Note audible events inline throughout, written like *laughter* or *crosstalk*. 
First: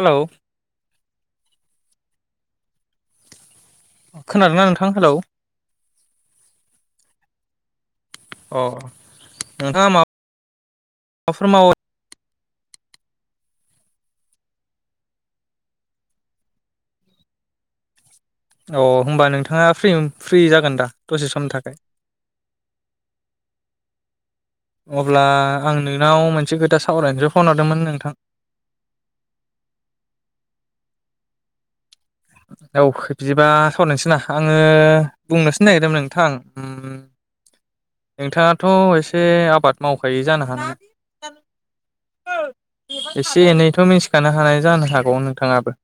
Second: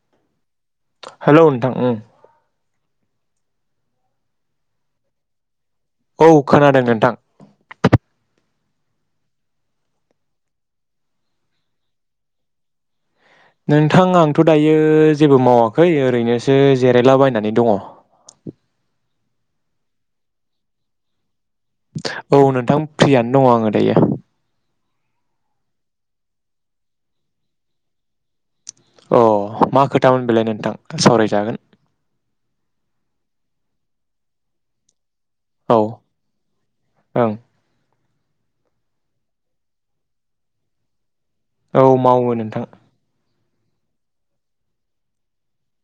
Hello. Hello नोंथां ओं। खोनादोंना नोंथां हेलौ। औ खोनादों नोंथां। अ नोंथाङा माब बाफोर मावो नोंथां आंथ' दायो जेबो मावाखै ओरैनोसो जिरायलाबायनानै दङ। अ होमबा नोंथाङा फ्रि ओम जागोन दा दसे समनि था औ नोंथां प्रियानि दङ' आङो दायो। अब्ला आं नोंनाव मोनसे खोथा सावरायनोसो फन हरदोंमोन नोंथां। अ मा खोथामोन बेलाय नोंथां सावरायजागोन। औ बिदिबा सावरायनोसै ना आङो बुंनोसो औ नागिरदोंमोन नोंथां ओं नोंथाङाथ' एसे आबाद मावखायै जानो हागौ। औ मावो नोंथां। *unintelligible* एनैथ' मिथिखानो हानाय जानो हागौ नोंथाङाबो।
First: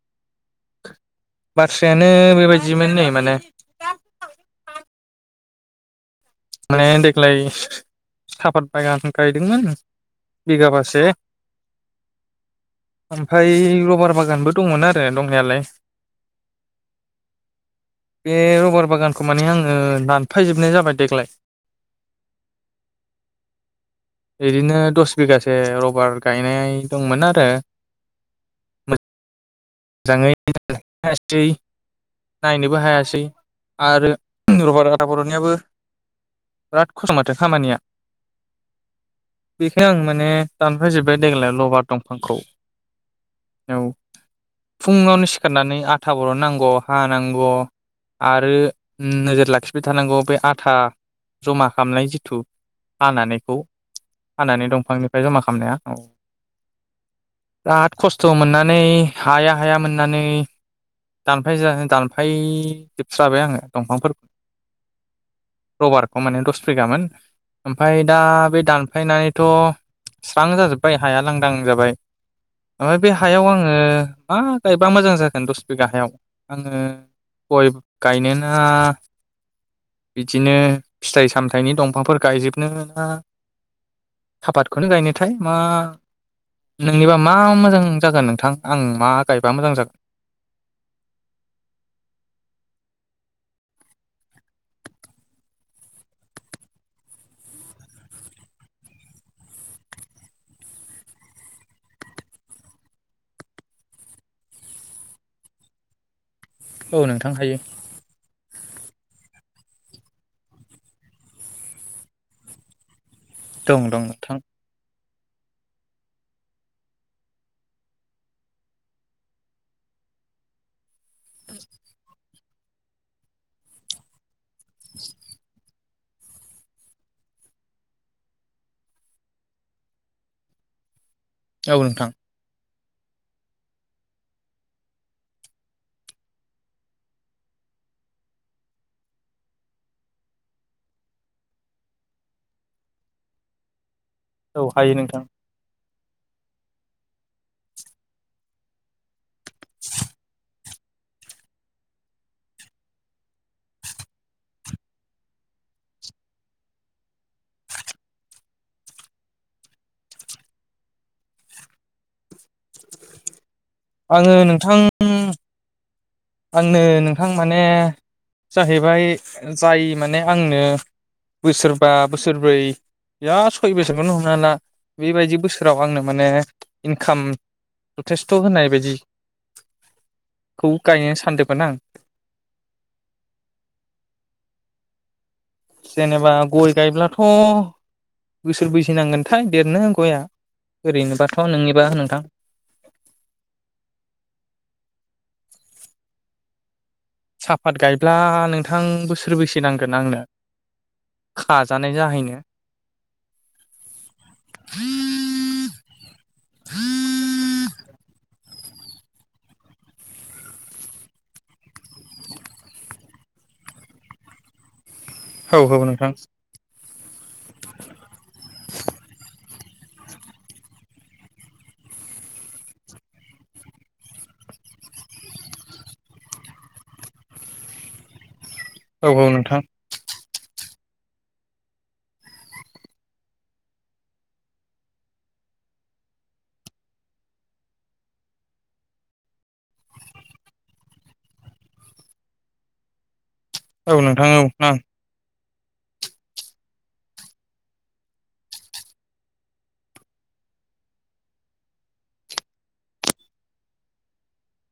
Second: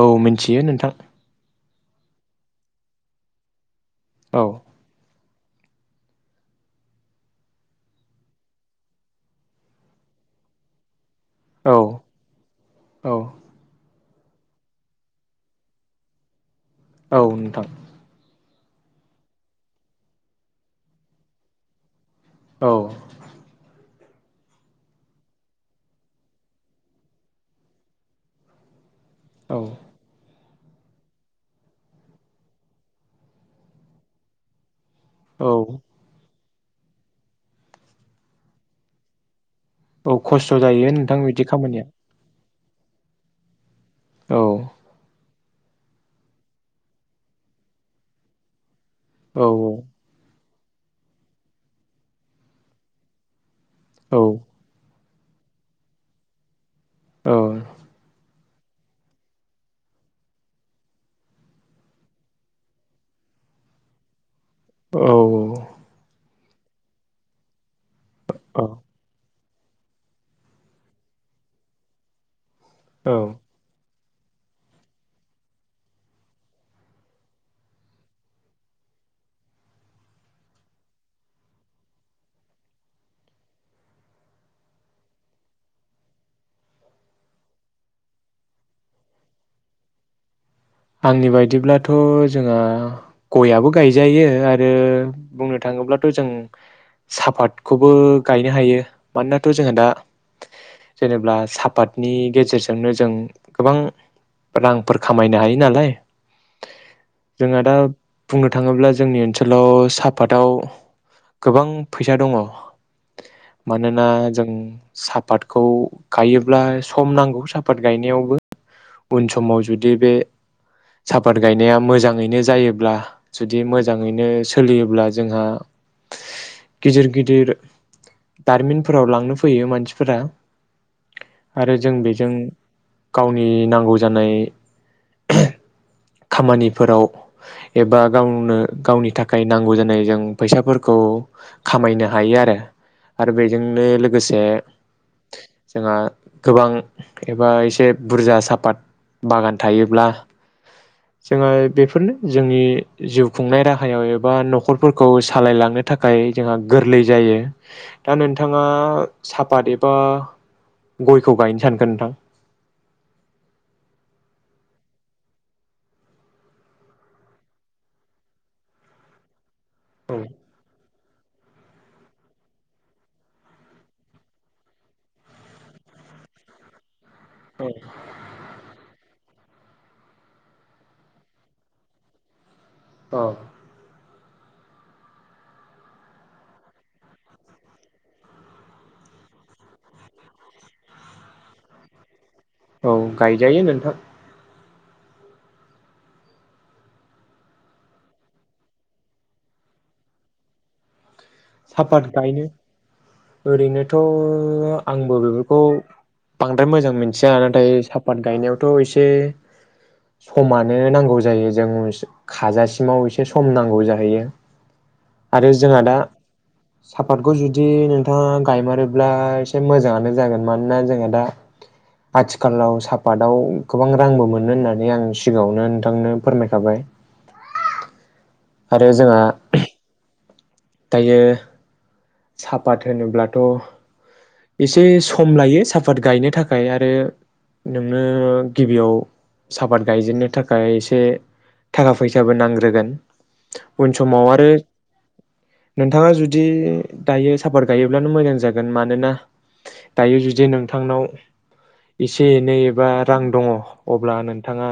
औ मिथियो नोंथां। बाथ्रायानो बेबायदिमोन नै माने औ। माने देग्लाय साफत बागान गायदोंमोन बिगाबासे औ औ ओमफ्राय रबार बागान गोनबो दंमोन आरो दंनायालाय। औ नोंथां। बे रबार बागानखौ माने आङो दानफायजोबनाय जाबाय देग्लाय। औ। बिदिनो दस बिगासे रबार गायनाय दंमोन आरो। औ। मोजाङै हायासै नायनोबो हायासै आरो रबरआ दा औ बर'नियाबो। बिराद खसथ'माथो खामानिया। बेखायनो आं औ माने खस्थ' दानफ जायो नोंथां जोब्बाय बिदि देग्लाय लबार खामानिया दंफांखौ। औ। औ। फुङावनो सिखारनानै आथा बरननांगौ हानांगौ आरो उम औ नोजोर लाखिबाय थानांगौ बे आथ था जमा खालामनाय जिथु हानानैखौ औ हानानै दंफांनि बे जमा खालामनाया औ। बिराद खस्थ' मोनना। नै हाया हाया मोननानै दानफाय दानफाय जोबस्राबाय आङो दंफांफोरखौ औ औ रबारखौ माने दस सोगामोन। ओमफफ्राय दा बे औ दानफायनाय थ' स्रां जाजोब्बाय हाया लांदां जाबाय। ओमफ्राय बे औ हायाव आङो मा गायबा मोजां जागोन दस बिगा हायाव आङो गय गायनोना बिदिनो फिथाइ सामथाइनि दंफांफोर गायजोबनोना आबादखौनो गायनोथाय मा नोंनिबा मा मोजां जागोन नोंथां आं मा गायबा मोजां जागोन आंनि बायदिब्लाथ' जोंहा गयाबो गायजायो आरो बुंनो थाङोब्लाथ' जों सापातखौबो गायनो हायो मानोनाथो जोंहा दा जेनेबा सापातनि गेजेरजोंनो जों गोबां रांफोर खामायनो हायो नालाय औ नोंथां हायो जोंहा दा बुंनो नो थाङोब्ला जोंनि ओनसोलाव सापातआव गोबां फैसा दङ दं दं मानोना नोंथां जों सापातखौ गायोब्ला सम नांगौ सापात गायनायावबो उन समाव जुदि बे सापात गायनाया मोजाङैनो जायोब्ला जुदि मोजाङैनो सो सोलियोब्ला जोंहा गिदिर गिदिर दारिमिनफोराव लांनो फैयो मानसिफोरा औ आरो जों नोंथां बेजों गावनि नांगौ जानाय खामानिफोराव एबा गावनो गावनि थाखाय नांगौ जानाय जों फैसाफोरखौ खामायनो हायो आरो आरो बेजोंनो लोग लोगोसे औ हायो नोंथां जोंहा गोबां एबा एसे बुरजा सापात बागान थायोब्ला जोङो बेफोरनो जोंनि जिउ खुंनाय राहायाव एबा नखरफोरखौ सालायलांनो थाखाय जोंहा गोरलै जायो दा नोंथाङा सापात एबा गयखौ गायनो सानगोन नोंथां आङो नोंथां आंनो नोंथां माने जाहैबाय जाय माने औ आंनो बोसोरबा बोसोरब्रै बिराद सय बोसोरखौनो हमनो हाला बेबायदि बोसोराव आंनो माने इनखाम जथेस्थ होनाय बायदि खौ गायनो सानदोमोन आं अ जेनेबा गय गायब्लाथ बोसोरबैसो नांगोनथाय देरनो गया ओरैनोबाथ नोंनिबा नोंथां औ गायजायो नोंथां साहपात गायब्ला नोंथां बोसोरबैसे नांगोन आंनो खाजानाय सापात जाहैनो गायनो ओरैनोथ आंबो बेफोरखौ बांद्राय मोजां मोनथिया नाथाय सापात गायनायाव थ एसे समानो नांगौ जायो जों खाजासिमाव एसे सम नांगौ जाहैयो आरो औ औ जोंहा दा नोंथां सापातखौ जुदि नोंथाङा गायमारोब्ला एसे मोजाङानो जागोन मानोना जोंहा दा आथिखालाव सापातआव गोबां रांबो मोनो होननानै आं सिगाङावनो नोंथांनो फोरमायखाबाय आरो औ जोंहा औ नोंथां दायो सापात होनोब्लाथ एसे सम लायो सापात गायनो थाखाय आरो नोंनो गिबियाव साहपात गायजेननो थाखाय एसे थाखा फैसाबो नांग्रोगोन उन औ नोंथां समाव औ आरो ओ। नोंथाङा जुदि दायो सापात गायोब्लानो मोजां जागोन मानोना दायो जुदि नोंथांनाव एसे एनै एबा रां दङ अब्ला नोंथाङा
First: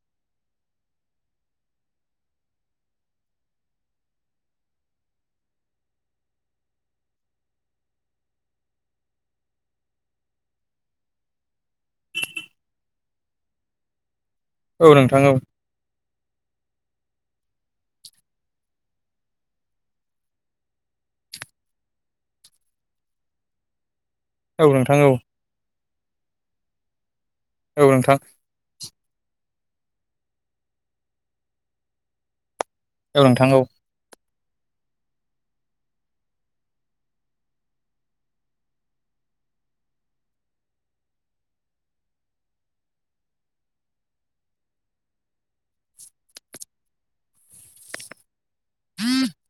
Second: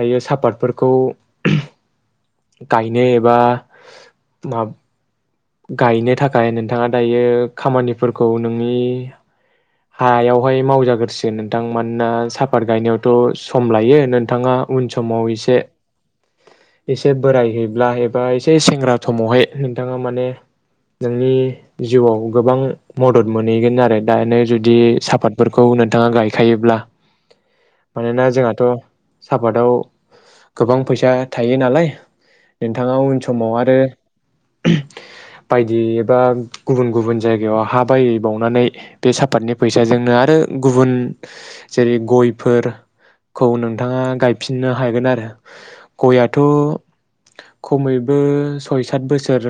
दायो सापतफोरखौ गायनो एबा *unintelligible* गायनो थाखाय नोंथाङा दायो खामानिफोरखौ नोंनि हायावहाय मावजाग्रोसो नोंथां मानोना सापात गायनायावथ सम लायो। नोंथाङा उन औ नोंथां समाव औ एसे एसे बोरायहैब्ला एबा एसे सेंग्रा समावहाय नोंथाङा माने नोंनि जिउआव गोबां मदद मोनहैगोन आरो दा औ जुदि नोंथां औ सापातफोरखौ *unintelligible* *unintelligible* गायखायोब्ला। औ नोंथां मानोना जोंहाथ' साहपातआव गोबां फैसा थायो नालाय। नोंथाङा उन औ नोंथां समाव औ आरो बायदि एबा गुबुन गुबुन जायगायाव हा बायै बावनानै बे *unintelligible* *unintelligible* फैसाजोंनो आरो गुबुन जेरै गयफोरखौ नोंथाङा गायफिननो हागोन आरो गयाथ' खमैबो सय सत बोसोर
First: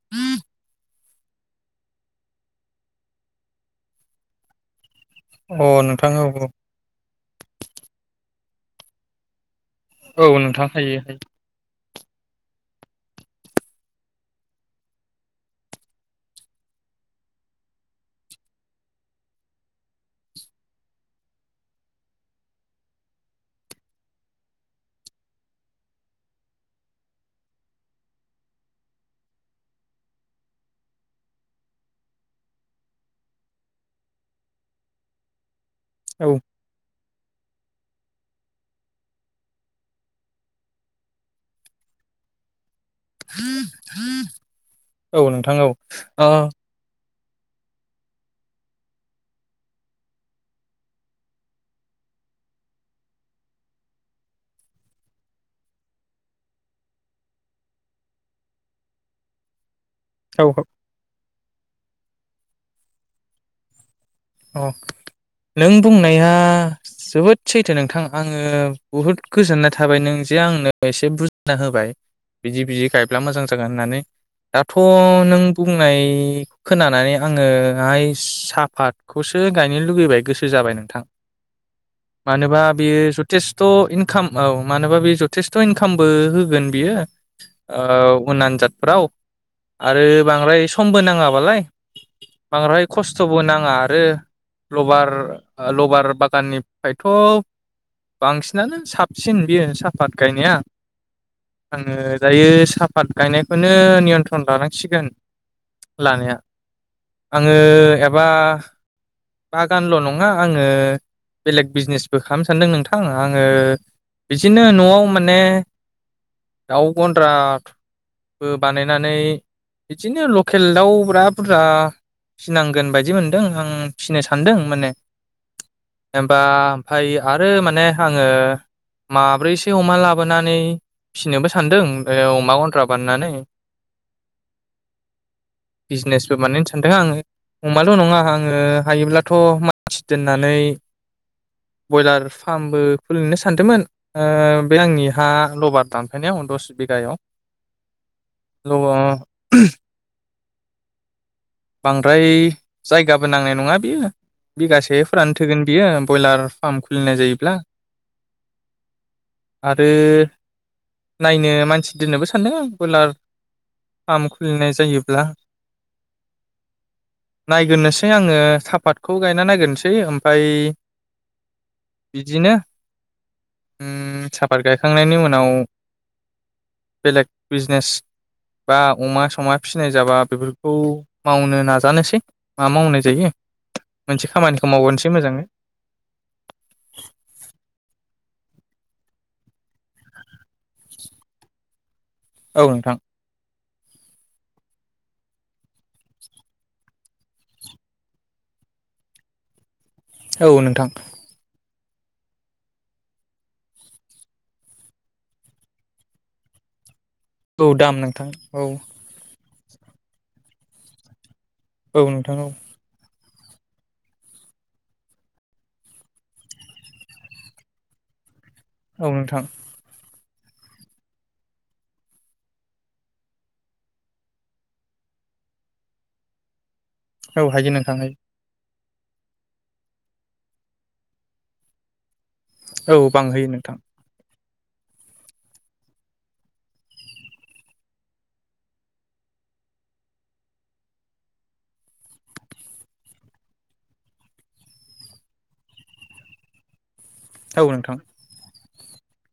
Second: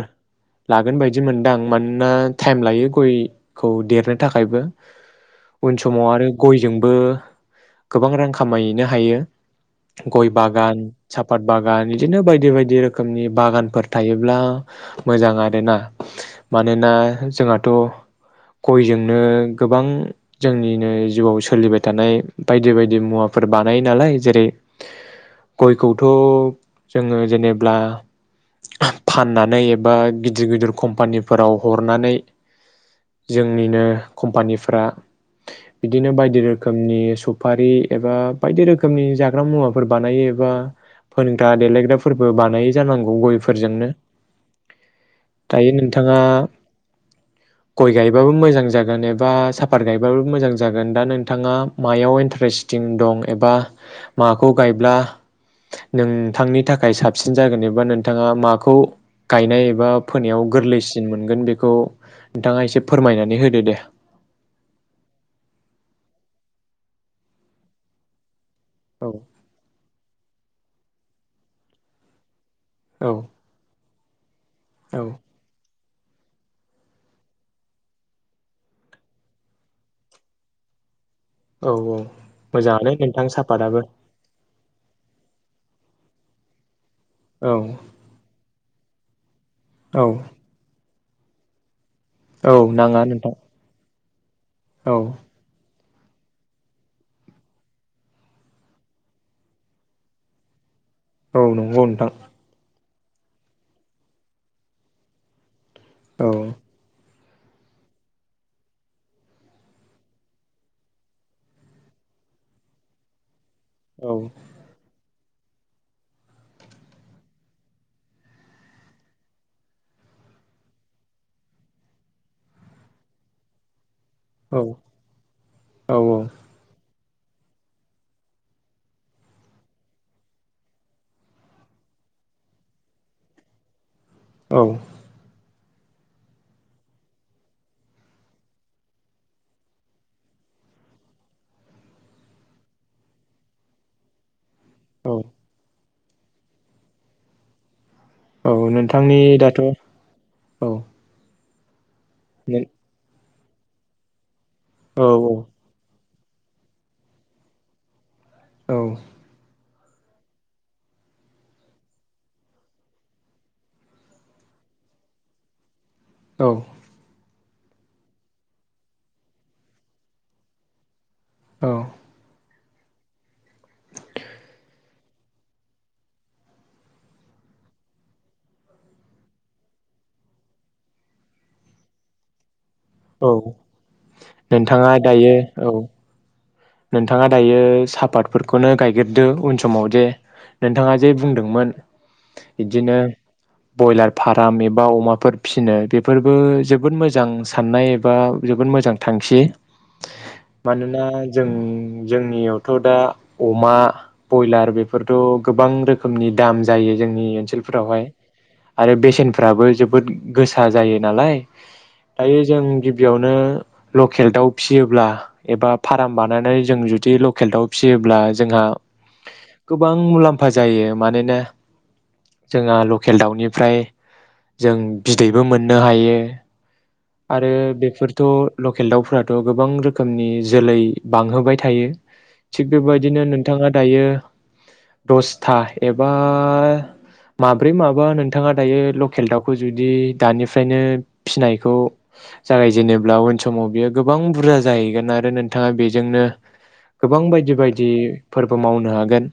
लागोन बायदि बिदि मोनदांं मानोना टाइम लायो गयखौ देरनो थाखायबो। अ उन समाव नोंथां आरो औ गयजोंबो गोबां रां खामायहैनो हायो। औ गय औ नोंथां बागान, हायो सफात बागान। बिदिनो बायदि बायदि रोखोमनि बागानफोर थायोब्ला मोजां आरोना मानोना जोंहाथ' गयजोंनो गोबां जोंनिनो जिउआव सोलिबाय थानाय बायदि बायदि मुवाफोर बानायो नालाय जेरै गयखौथ' जोङो जेनेब्ला फाननानै एबा गिदिर गिदिर कम्पानिफोराव हरनानै जोंनिनो कम्पानिफ्रा बिदिनो हायो बायदि रोखोमनि *unintelligible* सफारि एबा बायदि रोखोमनि जाग्रा मुवाफोर बानायो एबा फोनग्रा देलायग्राफोरबो बानायो। जांगौ गयफोरजोंनो औ नोंथां औ दायो नोंथाङा अ गय गायबाबो मोजां जागोन। जैनेबा साफात गायबाबो मोजां जागोन दा नोंथाङा मायाव इन्टारेस्टिं दं एबा माखौ गायब्ला नोंथांनि थाखाय साबसिन जागोन एबा नोंथाङा माखौ गायनाय एबा फोनायाव औ गोरलैसिन मोनगोन बेखौ *unintelligible* नोंथाङा एसे फोरमायनानै होदो दे। *unintelligible* अ नों बुंनाया जोबोद सैथो नोंथां आं ओ औ बहुत गोजोननाय *unintelligible* थाबाय नों जे आंनो एसे बुजिना होबाय। बिदि बिदि औ गायब्ला मोजां जागोन होननानै दाथ' औ नों *unintelligible* *unintelligible* खोनानानै आङोहाय साहाफात *unintelligible* गायनो लुगैबाय गोसो जाबाय नोंथां। औ औ मानोबा मोजाङानो बेयो नोंथां जथेस्थ' सापादाबो इनकाम औ मानोबा बेयो जथेस्थ' इनकामबो *unintelligible* गोन बियो औ ओ उन जाादफोराव आरो औ बांद्राय समबो नां नांङाबालाय औ बांद्राय नाङा नोंथां खस्थबो नांङा ओ औ लबार लबार लबार बागाननिफ्रायथ‌ बांसिनानो साबसिन बेयो साहाफात गायनाया औ नंगौ आंङो नोंथां दायो साब पाट गायनायखौनो नियन्त्रन लानांसिगोन औ लानाया *inaudible* बागानल नंङा आंङो बेलेग बिजनेसबो खालामनो सान्दों नोंथां आं ओ औ बिदिनो नआव म माने दाउ गन्द्रा बो बानायनानै बिदिनो लकेल दाउ ब्रा बुरजा फिनांगोन बायदि मोन्दों आं फिनो सानदों औ माने औ जेनबा ओमफ्राय आरो माने आंङो माब्रैसो अमा लाबोनानै फिसिनोबो सानदों अमा गनन्द्रा बाननानै। औ बिजनेसबो बानायनो सानदों आंङो अमाल नंङा आं आंङो हायोब्लाथ मानसि दोननानै बयलार फार्मबो खुलिनो सानदोंमोन ओ बे औ आंनिहा लबार दान ओंखायनो आं दस बिगायाव औ ल नोंथांनि दाथ औ बांद्राय जायगा जेबो नांनाय नंङा बियो बिगासे औ फोरानो थोगोन बियो बयलार फार्म खुलिनाय जायोब्ला औ आरो नायनो मानसि दोननोबो सानदों ब्रयलार फार्म खुलिनाय जायोब्ला। औ नायग्रोनोसै आंङो साफातखौ गायना नागिरसै ओमफ्राय औ बिदिनो साफात गायखांनायनि उनाव बेलेग बिजनेस बा अमा समा फिसिनाय जाबा बेफोरखौ मावनो नाजानोसै। मा मावनाय जायो औ मोनसे खामानिखौ नोंथाङा मावगोरनोसै दायो मोजाङै औ नोंथाङा दायो सापात फोरखौनो गायग्रोदो उन समाव जे नोंथाङा जे बुंदोंमोन औ नोंथां इदिनो ब्रयलार फार्म एबा अमाफोर फिसिनो बेफोरबो जोबोद मोजां साननाय एबा जोबोद मोजां थांखि। औ नोंथां मानोना जों जोंनियावथ' दा अमा बयलार बेफोरथ' गोबां रोखोमनि दाम जायो। जोंनि औ दाम ओनसोलफोरावहाय नोंथां औ आरो बेसेन फ्राबो जोबोद गोसा जायो नालाय। औ नोंथां दायो औ जों गिबियाव नो लकेल दाउ फिसियोब्ला एबा फार्म बानायनानै जों जुदि लकेल दाउ फिसियोब्ला जोंहा औ नोंथां गोबां मुलाम मुलामफा जायो मानोना जोंहा लकेल दाउनिफ्राय जों बिदैबो मोननो हायो। औ आरो हायो नोंथां हायो बेफोरथ' लकेल दाउफोराथ' गोबां रोखोमनि जोलै बांहोबाय थायो। थिग औ बेबायदिनो बांहोयो नोंथाङा नोंथां दायो दसथा एबा माब्रै माबा नोंथाङा दायो लकेल दाउखौ जुदि दानिफ्रायनो फिसिनायखौ जागायजेनोब्ला उन समाव बियो गोबां बुरजा जाहैगोन आरो नोंथाङा बेजोंनो गोबां बायदि औ बायदि नोंथां फोर बो मावनो हागोन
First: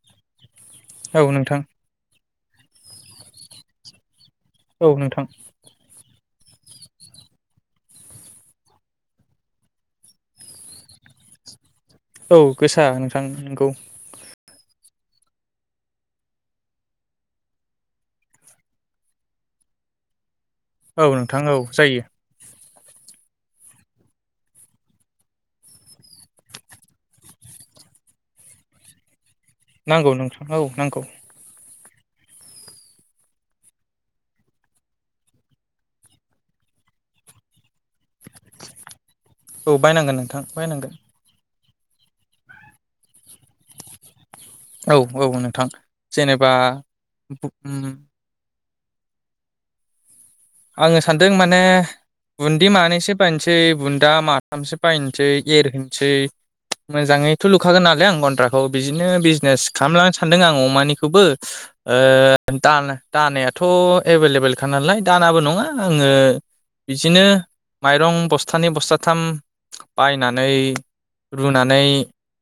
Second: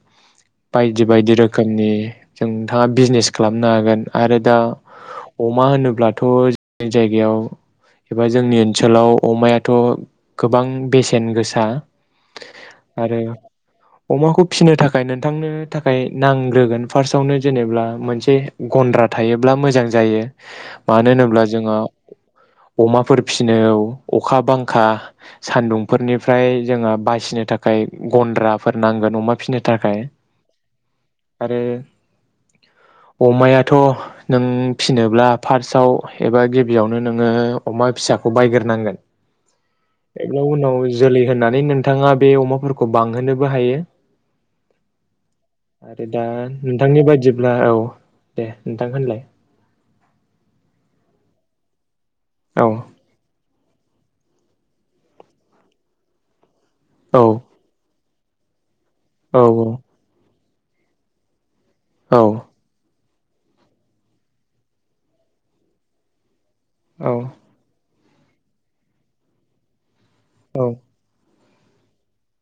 बायदि औ बायदि नोंथां रोखोमनि जों नोंथाङा बिजनेस खालामनो हागोन आरो दा औ नोंथां अमा होनोब्ला थ' जोंनि जायगायाव एबा जोंनि ओनसोलाव अमायाथ' गोबां बेसेन गोसा। औ गोसा आरो नोंथां नोंगौ। अमाखौ फिसिनो थाखाय नोंथांनो थाखाय नांग्रोगोन फार्स्टआवनो जेनेब्ला मोनसे गन्द्रा थायोब्ला मोजां जायो। औ मानो नोंथां होनोब्ला औ जोङो जायो अमाफोर सिफिनायाव अखा बांखा सानदुंफोरनिफ्राय जोङो बासिनो थाखाय गन्द्राफोर नांगोन अमा फिसिनो थाखाय नांगौ नोंथां औ नांगौ आरो अमायाथ' नों फिसिनोब्ला फार्स्टआव एबा गिबियाव नो नोङो अमा फिसाखौ बायग्रोनांगोन। औ बायनांगोन नोंथां एनि उनाव बायनांगोन जोलै होनानै नों बिथाङा बे अमाफोरखौ बांहोनो बो हायो औ औ नोंथां आरो दा जेनेबा नोंथांनि बायदिब्ला औ उम दे नोंथां होनलाय आङो सानदों माने बुन्दि औ मानैसो बायनोसै सै बुन्दा माथामसो बायनोसै एरहोनसै औ मोजाङैथ' लुखागोन नालाय आं। गनद्राखौ बिदिनो औ बिजनेस खालामलांनो सानदों आं। अमानिखौबो ओ औ दा दानायाथ' एभेलेबलखा नालाय। दानाबो नङा आङो औ बिदिनो माइरं बस्थानै बस्थाथाम बायनानै औ रुनानै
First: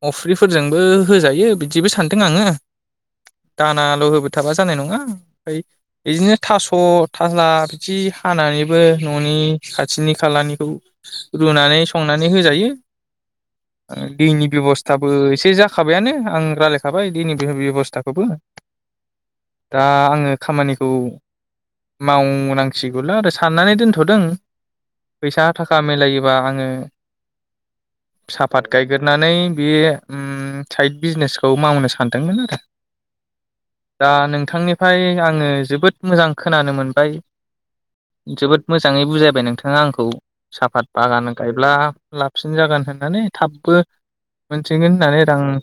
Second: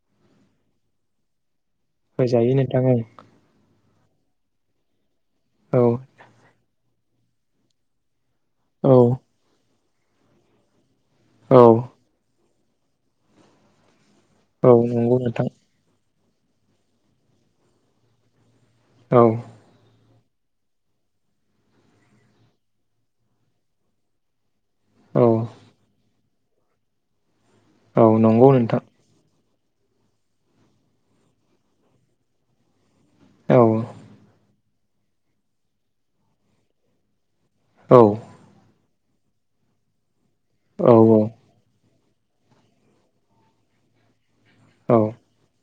अफ्रिफोरजोंबो होजायो बि बिदिबो सानदों आङो होजायो नोंथां औ दान नाल' होबो थाबा जानाय नङा। फाय बिदिनो थास' आलना बिदि हानानैबो औ न'नि खाथिनि खालानिखौ औ रुनानै संनानै होजायो। दैनि औ बेबसथाबो नंगौ नोंथां एसे जाखाबायानो। आं रायलायखाबाय दैना बे बेब'सथाखौबो। औ दा आङो खामानिखौ मावनांसिगौल' आरो साननानै दोनथ'दों। औ फैसा थाखा मिलायो बा आङो औ नंगौ साफात नोंथां गायगोरनानै बे ओम साइड बिजनेसखौ मावनो सानदोंमोन आरो। औ दा नोंथांनि ओमफाय आङो जोबोद मोजां खोनानो मोन बाय जोबोद मोज मोजाङै बुजायबाय नोंथाङा आंखौ साफात औ बागान गायब्ला लाबसिन जागोन होननानै थाबबो मोनथिगोन औ होननानै रां